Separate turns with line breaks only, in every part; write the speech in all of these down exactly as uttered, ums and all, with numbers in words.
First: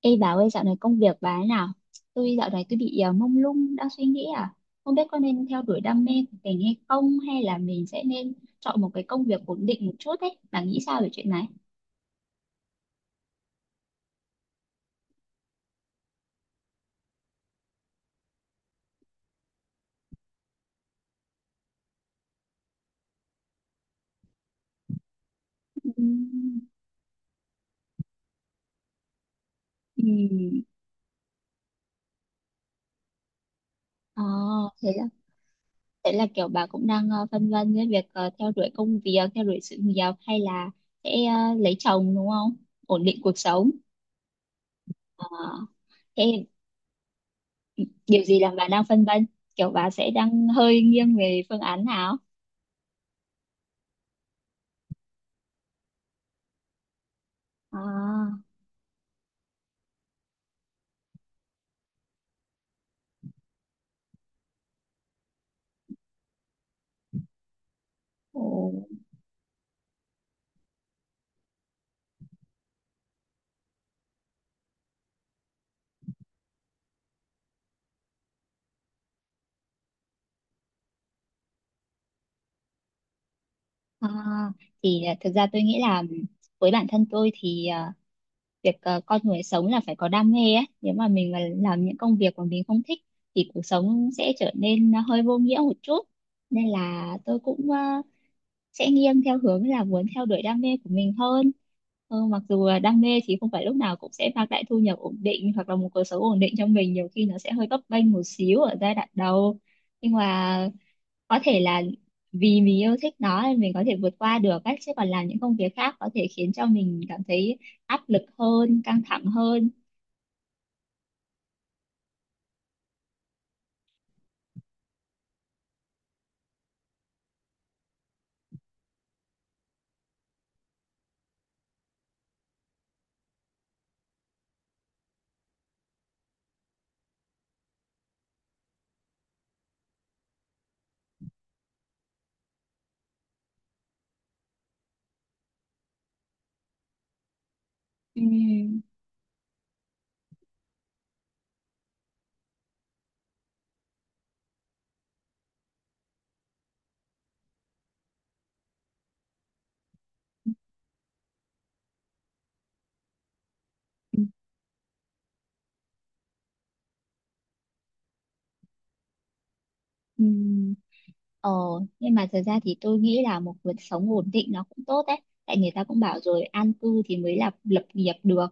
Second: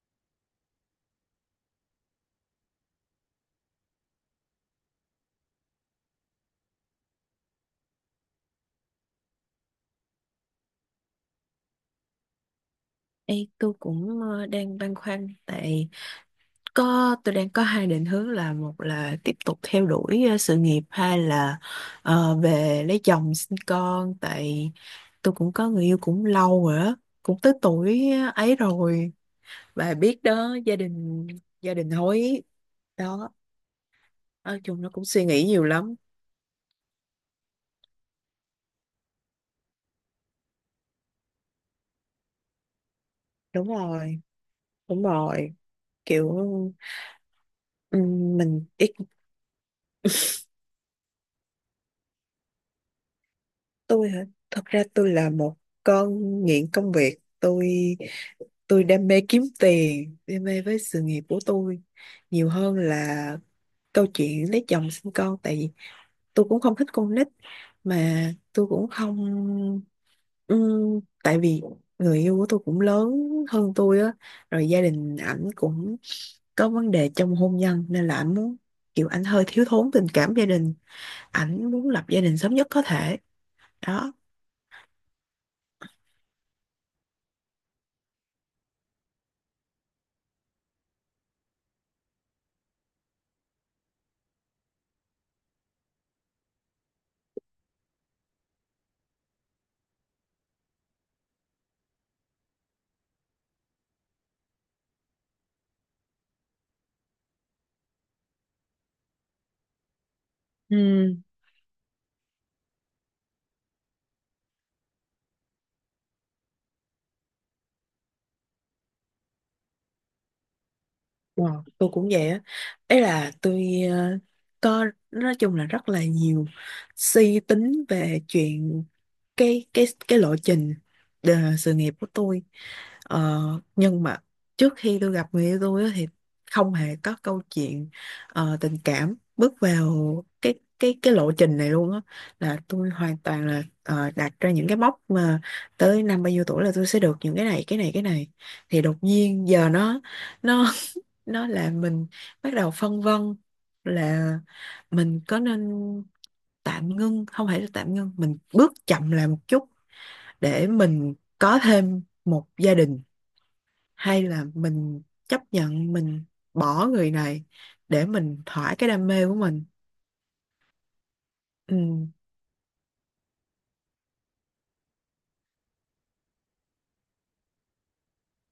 Ê bà ơi, dạo này công việc bà thế nào? Tôi dạo này tôi bị ờ, mông lung đang suy nghĩ, à không biết có nên theo đuổi đam mê của mình hay không, hay là mình sẽ nên chọn một cái công việc ổn định một chút ấy. Bà nghĩ sao về chuyện này?
Ê, tôi cũng ờ, đang băn khoăn tại có tôi đang có hai định hướng là một là tiếp tục theo đuổi ờ, sự nghiệp, hai là ờ, về lấy chồng sinh con tại tôi cũng có người yêu cũng
Ừm.
lâu rồi á, cũng tới tuổi ấy rồi, bà biết đó,
Ừm.
gia đình gia đình hối đó,
Ờ.
nói chung
thế
nó
là
cũng suy nghĩ nhiều lắm.
thế là kiểu bà cũng đang ờ, phân vân với việc ờ, theo đuổi công việc, theo đuổi sự nghiệp, hay là sẽ ờ, lấy chồng đúng không? Ổn định cuộc
đúng
sống.
rồi đúng
Ờ,
rồi
thế
kiểu
điều
ừm,
gì làm
mình
bà đang
ít.
phân vân? Kiểu bà sẽ đang hơi nghiêng về phương án nào?
Tôi hả? Thật ra tôi là một con nghiện công việc. tôi
À.
tôi đam mê kiếm tiền, đam mê với sự nghiệp của tôi nhiều hơn là câu chuyện lấy chồng sinh con. Tại vì tôi cũng không thích con nít mà
Ồ.
tôi cũng không. Ừm, tại vì người yêu của tôi cũng lớn hơn tôi á, rồi gia đình ảnh cũng có vấn đề trong hôn nhân nên là ảnh muốn kiểu ảnh hơi thiếu thốn tình cảm gia đình, ảnh muốn lập gia đình sớm nhất có thể
Ờ,
đó.
thì à, thực ra tôi nghĩ là với bản thân tôi thì à, việc à, con người sống là phải có đam mê ấy. Nếu mà mình mà làm những công việc mà mình không thích thì cuộc sống sẽ trở nên hơi vô nghĩa một chút. Nên là tôi cũng à, sẽ nghiêng theo hướng là muốn theo đuổi đam mê của mình hơn. Ờ, mặc dù là đam mê thì không phải lúc nào cũng sẽ mang lại thu nhập ổn định hoặc là một cuộc sống ổn định cho mình. Nhiều khi nó sẽ hơi bấp bênh một xíu ở giai đoạn đầu. Nhưng mà
Ừ.
có thể là vì mình yêu thích nó nên mình có thể vượt qua được ấy, chứ còn làm những công việc khác có thể khiến cho mình cảm thấy áp lực hơn, căng thẳng hơn.
Wow, tôi cũng vậy á. Ấy là tôi ờ, có, nói chung là rất là nhiều suy tính về chuyện cái cái cái lộ trình ờ, sự nghiệp của tôi. Ờ, nhưng mà trước khi tôi gặp người yêu tôi á, thì không hề có câu chuyện ờ, tình cảm bước vào cái cái cái lộ trình này luôn á, là tôi hoàn toàn là ờ, đặt ra những cái mốc mà tới năm bao nhiêu tuổi là tôi sẽ được những cái này cái này cái này.
Ừm.
Thì đột nhiên giờ nó nó nó là mình bắt đầu phân vân là mình có nên tạm ngưng, không phải là tạm ngưng, mình bước chậm lại một chút để mình có thêm một gia đình, hay là mình chấp nhận mình bỏ người này để mình thỏa cái đam mê của mình.
Ừ. Ờ,
Ừ.
nhưng mà thật ra thì tôi nghĩ là một cuộc sống ổn định nó cũng tốt đấy. Tại người ta cũng bảo rồi, an cư thì mới là lập nghiệp được.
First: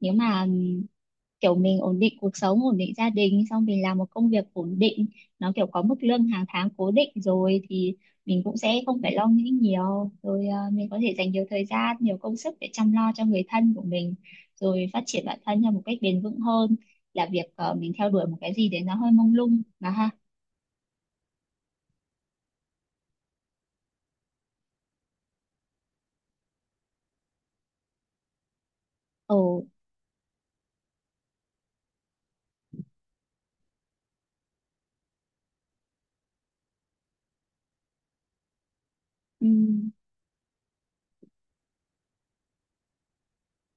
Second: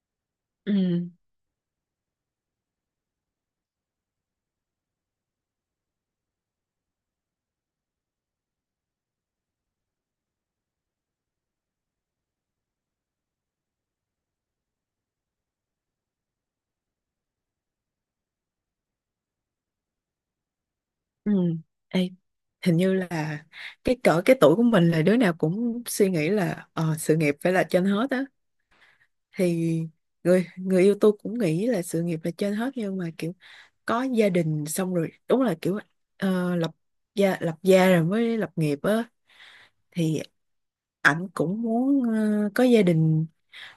Nếu mà ừm,
Ừ.
kiểu mình ổn định cuộc sống, ổn định gia đình, xong mình làm một công việc ổn định, nó kiểu có mức lương hàng tháng cố định rồi thì mình cũng sẽ không phải lo nghĩ nhiều. Rồi ờ, mình có thể dành nhiều thời gian, nhiều công sức để chăm lo cho người thân của mình, rồi phát triển bản thân theo một cách bền vững hơn là việc ờ, mình theo đuổi một cái gì đấy nó hơi mông lung mà ha.
Ừ. Ê, hình như là cái cỡ cái tuổi của mình là đứa nào cũng suy nghĩ là ờ, sự nghiệp phải là trên hết á.
Ồ.
Thì người người yêu tôi cũng nghĩ là sự nghiệp là trên hết, nhưng mà kiểu có gia đình xong rồi, đúng là kiểu ờ, lập gia lập gia rồi mới lập nghiệp á.
Ừ.
Thì ảnh cũng muốn ờ, có gia đình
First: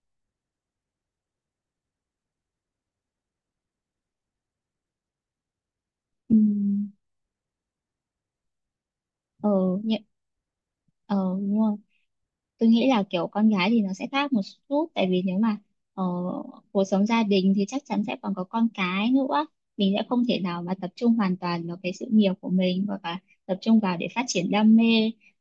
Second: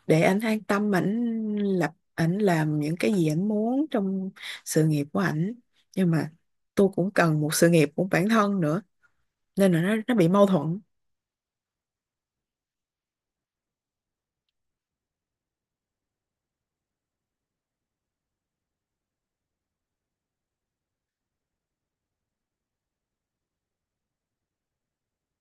để ảnh an tâm, ảnh lập ảnh làm những cái gì ảnh muốn trong sự nghiệp của ảnh. Nhưng mà
Ừ.
tôi cũng cần một sự nghiệp của bản thân nữa, nên
Ờ,
là nó
nhẹ.
nó bị mâu thuẫn.
Ờ, đúng rồi. Tôi nghĩ là kiểu con gái thì nó sẽ khác một chút, tại vì nếu mà ờ, cuộc sống gia đình thì chắc chắn sẽ còn có con cái nữa, mình sẽ không thể nào mà tập trung hoàn toàn vào cái sự nghiệp của mình hoặc là tập trung vào để phát triển đam mê,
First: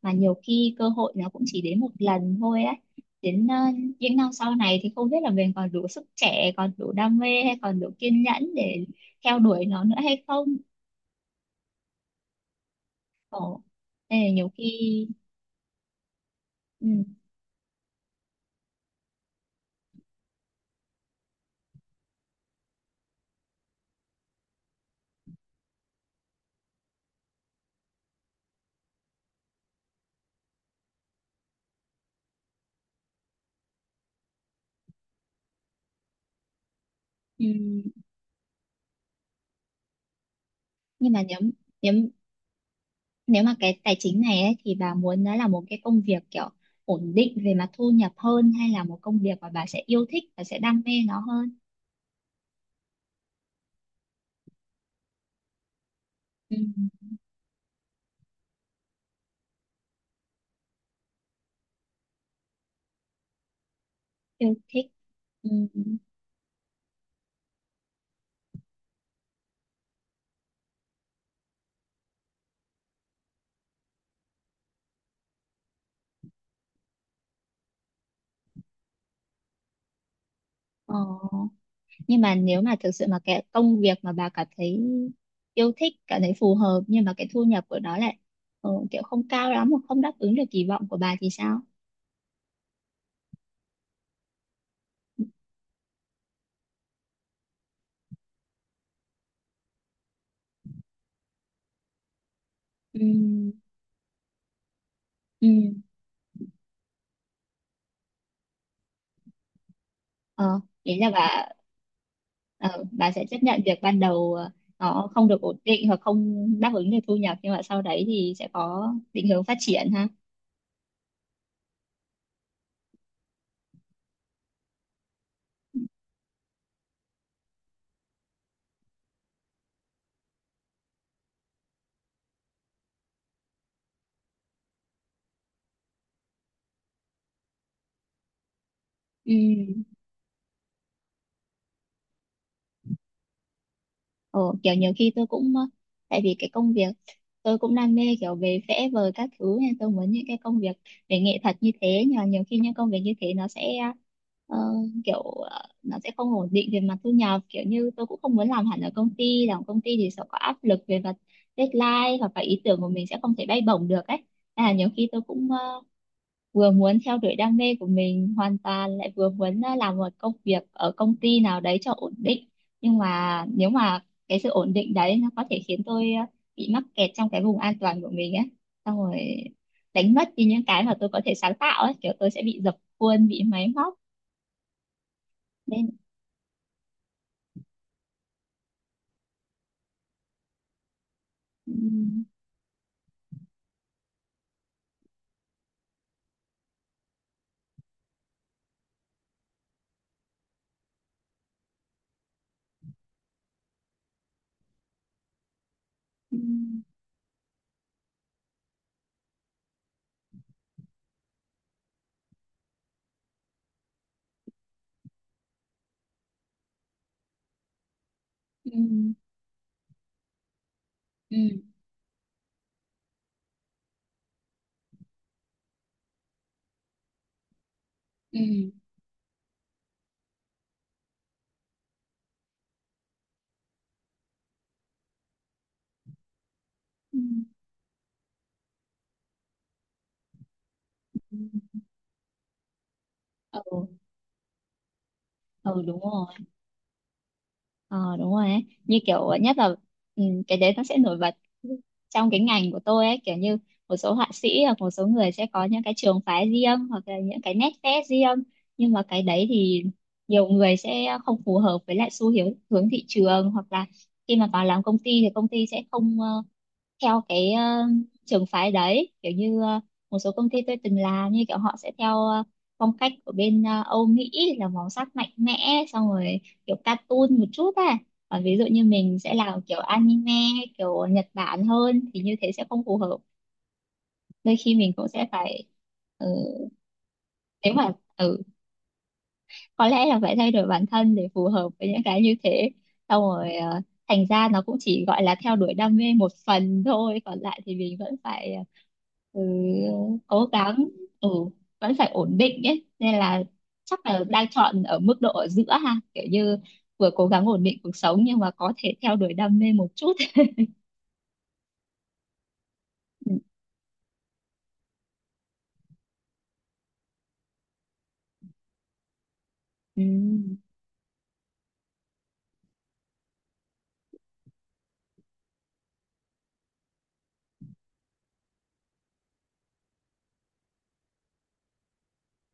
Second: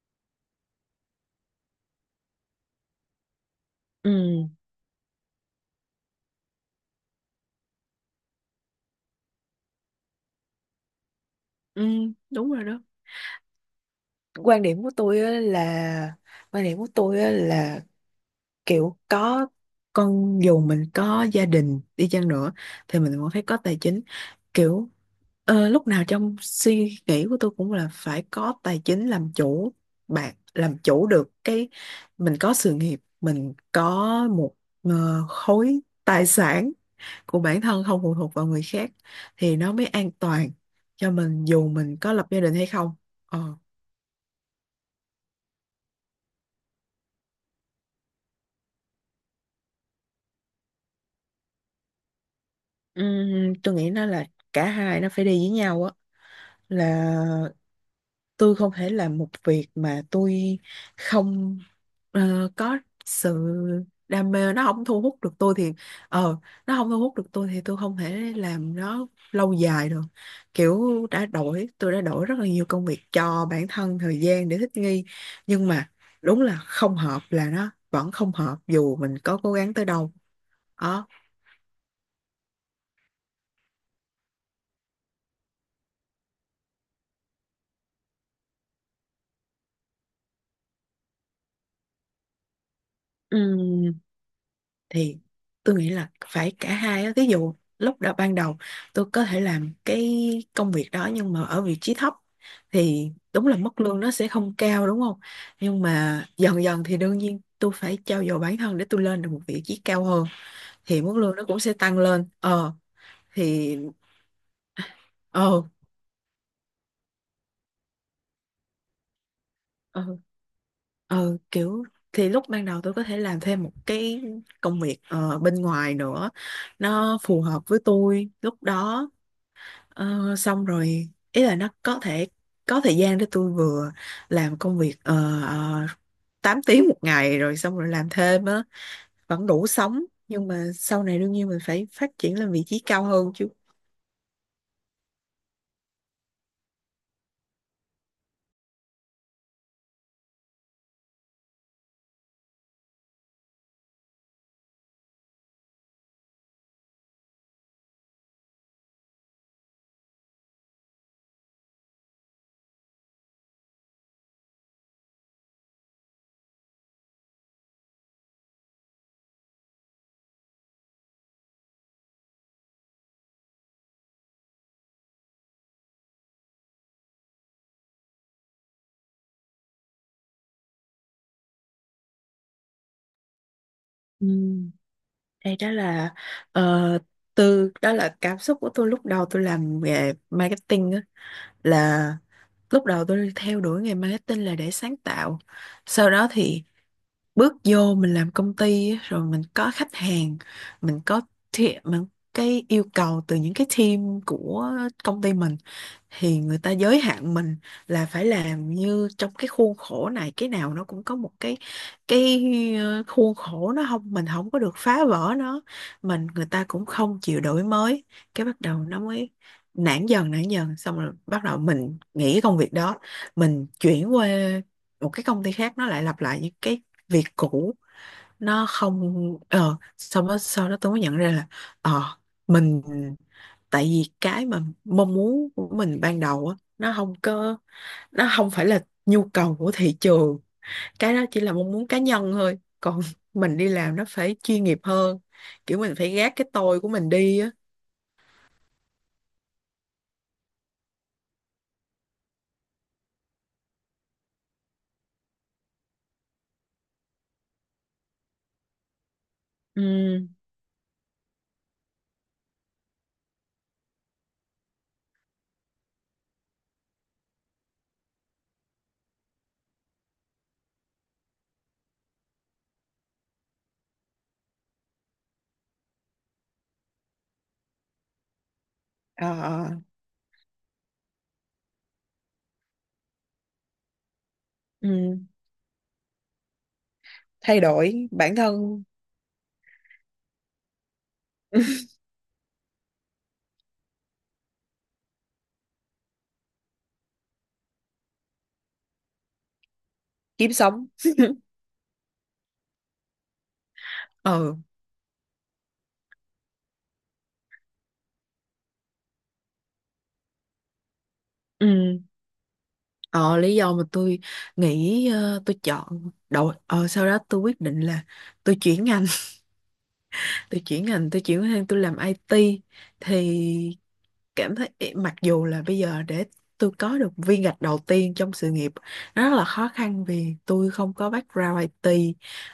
mà nhiều khi cơ hội nó cũng chỉ đến một lần thôi á. Đến ờ, những năm
Ừ.
sau này thì không biết là mình còn đủ sức trẻ, còn đủ đam mê hay còn đủ kiên nhẫn để theo đuổi nó nữa hay không.
Ừ, đúng rồi đó.
Ồ, nên là nhiều
Quan điểm của
khi.
tôi á là quan điểm của
Ừ.
tôi á là kiểu có con, dù mình có gia đình đi chăng nữa, thì mình cũng phải có tài chính. Kiểu ờ, lúc nào trong suy nghĩ của tôi cũng là phải có tài chính làm chủ, bạn làm chủ được cái mình có sự nghiệp, mình có một ờ, khối tài sản của
Ừ.
bản thân không phụ thuộc vào người khác thì nó mới an toàn cho
Nhưng mà nếu
mình, dù
nếu
mình có lập gia đình hay không.
Nếu mà
Ờ.
cái tài chính này ấy, thì bà muốn nó là một cái công việc kiểu ổn định về mặt thu nhập hơn, hay là một công việc mà bà sẽ yêu thích và sẽ đam mê nó hơn?
Ừm, tôi nghĩ nó là cả hai, nó phải đi với nhau á.
Ừ,
Là tôi không thể làm một việc mà tôi không ờ, có sự đam mê,
yêu
nó không
thích.
thu hút được
Ừ.
tôi thì ờ, nó không thu hút được tôi thì tôi không thể làm nó lâu dài được. Kiểu đã đổi tôi đã đổi rất là nhiều công việc cho bản thân, thời gian để thích nghi, nhưng mà đúng là không hợp là nó vẫn không hợp dù mình có cố gắng tới đâu
Ờ.
đó.
Nhưng mà nếu mà thực sự mà cái công việc mà bà cảm thấy yêu thích, cảm thấy phù hợp nhưng mà cái thu nhập của nó lại ờ, kiểu không cao lắm hoặc không đáp ứng được kỳ vọng của bà thì sao?
Ừ, thì tôi nghĩ là phải cả hai á. Ví dụ lúc đầu ban đầu tôi có thể làm cái công việc đó nhưng mà ở vị trí thấp thì đúng là
Ừ.
mức lương nó sẽ không cao, đúng không?
Ừ.
Nhưng mà dần dần thì đương nhiên tôi phải trau dồi bản thân để tôi lên được một vị trí cao hơn,
Ờ, ý
thì
là
mức lương nó
bà
cũng sẽ tăng lên. Ờ,
ờ, bà sẽ chấp nhận
thì
việc ban đầu ờ, nó không được ổn
ờ
định hoặc không đáp ứng được thu nhập nhưng mà sau đấy thì sẽ có định hướng phát triển
ờ
ha.
ờ kiểu thì lúc ban đầu tôi có thể làm thêm một cái công việc ờ, bên ngoài nữa, nó phù hợp với tôi lúc đó. Ờ, xong rồi ý là nó có thể có thời gian để tôi vừa làm công việc uh, tám tiếng một ngày rồi xong rồi làm thêm á,
Ừ.
vẫn đủ sống, nhưng mà sau này đương nhiên mình phải phát triển lên vị trí cao hơn chứ.
Ờ, kiểu nhiều khi tôi cũng ờ, tại vì cái công việc tôi cũng đam mê kiểu về vẽ vời các thứ, nên tôi muốn những cái công việc về nghệ thuật như thế, nhưng mà nhiều khi những công việc như thế nó sẽ ờ, kiểu ờ, nó sẽ không ổn định về mặt thu nhập, kiểu như tôi cũng không muốn làm hẳn ở công ty, làm công ty thì sẽ có áp lực về mặt deadline hoặc là ý tưởng của mình sẽ không thể bay bổng được ấy. Nên là nhiều khi tôi cũng vừa muốn theo đuổi đam mê của mình hoàn toàn, lại vừa muốn à, làm một công việc ở công ty nào đấy cho ổn định, nhưng mà nếu mà cái sự ổn định đấy nó có thể khiến tôi à, bị mắc kẹt trong cái vùng an toàn của mình ấy, xong rồi đánh mất đi những cái mà tôi có thể sáng tạo ấy, kiểu tôi sẽ bị dập khuôn, bị máy móc
Ừ. Đây đó
nên.
là ờ, từ đó là cảm xúc của tôi lúc đầu tôi làm nghề marketing á, là
Ừm.
lúc đầu tôi theo đuổi nghề marketing là để sáng tạo. Sau đó thì bước vô mình làm công ty á, rồi mình có khách hàng, mình có thi- mình cái yêu cầu từ những cái team của công ty mình thì người ta
Ừm.
giới hạn mình là phải làm như trong cái khuôn khổ này, cái nào nó cũng có một cái cái ờ, khuôn khổ, nó không mình không có được phá vỡ nó, mình người ta cũng không chịu đổi mới. Cái bắt đầu nó
Ừm.
mới nản dần nản dần xong rồi bắt đầu
Ừm.
mình nghỉ cái công việc đó, mình chuyển qua một cái công ty khác, nó lại lặp lại những cái việc cũ. Nó
Ừm.
không ờ, xong đó sau đó tôi mới nhận ra là ờ mình, tại vì cái mà mong muốn của mình ban đầu á nó không
Ừm.
có, nó không phải là nhu cầu của thị trường, cái đó chỉ là mong muốn cá nhân thôi, còn mình đi
Ừ.
làm nó phải chuyên nghiệp hơn, kiểu
Ừ,
mình
đúng
phải gác
rồi.
cái tôi của mình đi á.
Ờ, đúng rồi ấy. Như kiểu nhất là, ừ, cái đấy nó sẽ nổi bật trong cái ngành của tôi ấy, kiểu như một số họa sĩ hoặc một số người sẽ có những cái trường phái riêng hoặc là những cái nét vẽ riêng. Nhưng mà cái đấy thì
Ừ.
nhiều người sẽ không phù hợp với lại xu hướng hướng thị trường, hoặc là khi mà vào làm công ty thì công ty sẽ không ờ, theo cái ờ, trường phái đấy, kiểu như ờ, một số công ty tôi từng làm như kiểu họ sẽ theo ờ, phong cách của bên ờ, Âu Mỹ, là màu sắc mạnh mẽ, xong rồi kiểu cartoon một chút, à còn ví dụ như mình sẽ
Ờ.
làm
Ờ,
kiểu anime hay kiểu Nhật Bản hơn thì như thế sẽ không phù hợp, đôi khi mình cũng
ừ,
sẽ phải ừ,
thay
nếu mà
đổi bản
ừ,
thân.
có lẽ là phải thay đổi bản thân để phù hợp với những cái như thế, xong rồi ờ, thành ra nó cũng chỉ gọi là theo đuổi đam mê một phần thôi, còn lại thì mình vẫn phải ờ, ừ, cố
Kiếm
gắng,
sống.
ừ, vẫn phải ổn định ấy, nên là chắc là đang
Ừ.
chọn ở mức độ ở giữa ha, kiểu như vừa cố gắng ổn định cuộc sống nhưng mà có thể theo đuổi đam mê một chút
Ừ.
ừ.
Ờ, lý do mà tôi nghĩ ờ, tôi chọn đầu ờ, sau đó tôi quyết định là tôi chuyển ngành.
Ừ.
Tôi chuyển ngành, tôi chuyển sang tôi làm i tê thì cảm thấy mặc dù là bây giờ để tôi có được viên gạch đầu tiên trong sự nghiệp nó rất là khó khăn vì tôi không có background i tê,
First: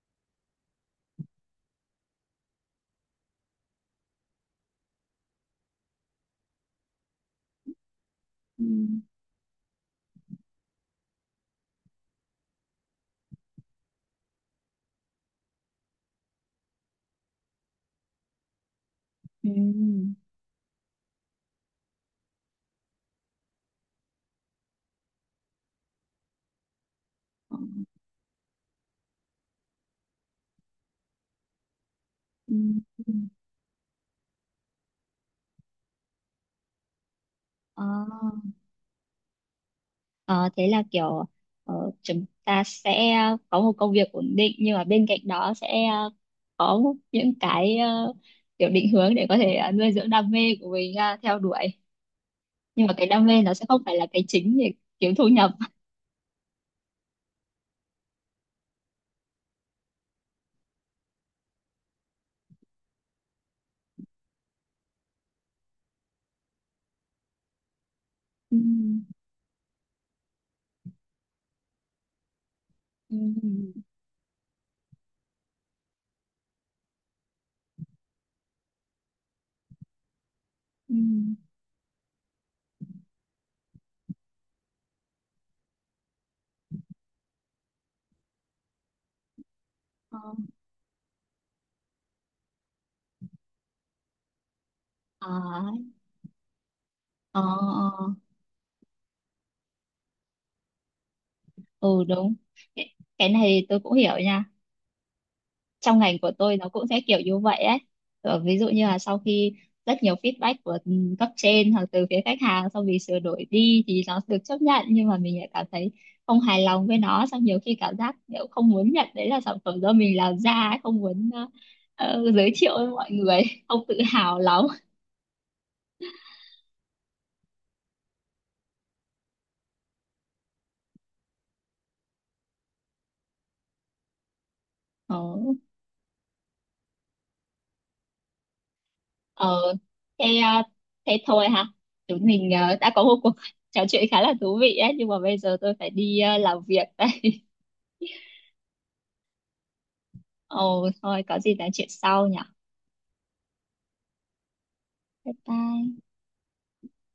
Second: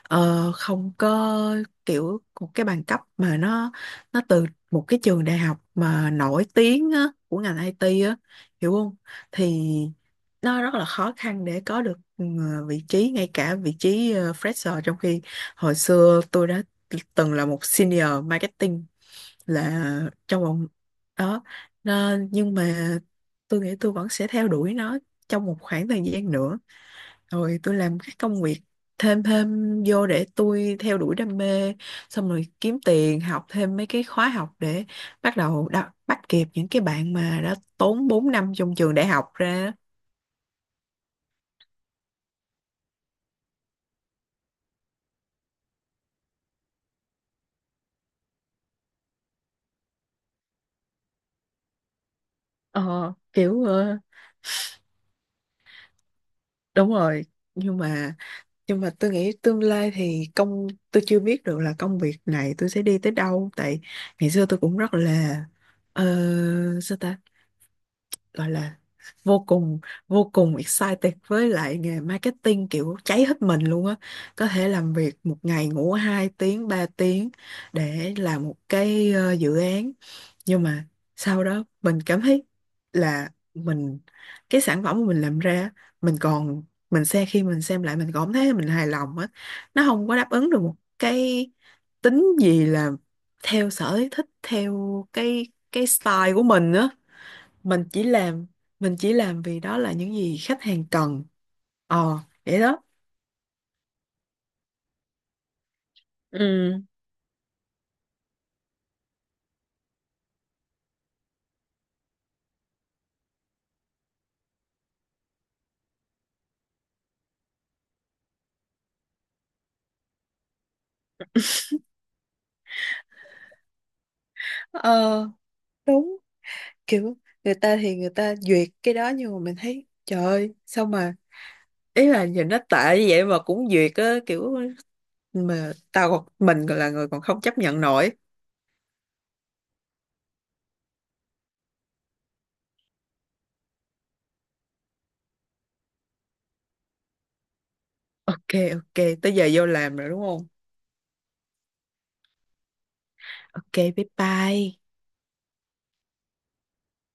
ờ, không có kiểu một cái bằng cấp mà nó nó từ một cái trường đại học mà nổi tiếng á, của ngành ai ti á,
Ừ.
hiểu không? Thì nó rất là khó khăn để có được ừ, vị trí, ngay cả vị trí ờ, fresher, trong khi hồi xưa tôi đã từng là một senior marketing,
Ừ.
là trong vòng đó. Đó, nhưng mà tôi nghĩ tôi vẫn sẽ theo đuổi nó trong một khoảng thời gian nữa,
Ờ.
rồi tôi làm các công việc thêm thêm vô để tôi theo đuổi đam mê, xong rồi
Ừ.
kiếm
Ừ.
tiền học thêm mấy cái khóa học để bắt đầu đa- bắt kịp những cái bạn mà đã
Ờ.
tốn bốn năm trong trường đại học ra.
Ờ, thế là kiểu ờ, chúng ta sẽ có một công việc ổn định nhưng mà bên cạnh đó sẽ ờ, có những cái ờ, kiểu định hướng để có thể ờ, nuôi dưỡng đam mê của mình ờ, theo đuổi, nhưng mà cái
Ờ
đam mê nó
kiểu
sẽ không phải
ờ,
là cái chính để kiếm thu nhập.
đúng rồi. Nhưng mà nhưng mà tôi nghĩ tương lai thì công tôi chưa biết được là công việc này tôi sẽ đi tới đâu tại ngày xưa tôi cũng rất là ờ, sao ta gọi
Ừ.
là vô cùng vô cùng excited với lại nghề marketing, kiểu cháy hết mình
Ừ.
luôn á. Có thể làm việc một ngày ngủ hai tiếng ba tiếng để làm một cái ờ, dự án, nhưng mà
Ừ.
sau đó mình cảm thấy là mình cái sản phẩm mà mình làm ra mình còn mình xem khi mình xem lại mình còn thấy mình hài lòng á, nó không có
Ờ.
đáp ứng được một cái tính gì là theo sở thích, theo
Ờ.
cái cái style của mình á.
Ờ.
mình chỉ
Ờ.
làm mình chỉ làm vì đó là những gì khách hàng cần.
Ừ,
Ờ,
đúng.
vậy đó.
Cái cái này tôi cũng hiểu nha, trong ngành của tôi nó
Ừ,
cũng sẽ kiểu như vậy ấy. Ờ, ví dụ như là sau khi rất nhiều feedback của ừ, cấp trên hoặc từ phía khách hàng, xong vì sửa đổi đi thì nó được chấp nhận, nhưng mà mình lại cảm thấy không hài lòng với nó, xong nhiều khi cảm giác kiểu không muốn nhận đấy là sản phẩm do mình làm ra ấy, không muốn ờ, ờ, giới thiệu với mọi người không tự hào lắm.
ờ đúng. Kiểu người ta thì người ta duyệt cái đó nhưng mà mình thấy trời ơi sao mà, ý là nhìn nó tệ như vậy mà cũng duyệt á kiểu,
ờ,
mà tao còn mình còn là người còn không chấp nhận nổi.
ờ, thế ờ, thế thôi ha, chúng mình ờ, đã có một cuộc trò chuyện khá là thú vị ấy, nhưng mà bây giờ tôi phải đi ờ, làm việc đây.
OK. OK, tới giờ vô làm rồi đúng không?
Ồ, thôi có gì nói chuyện sau nhỉ.
OK, bye bye.
Bye bye.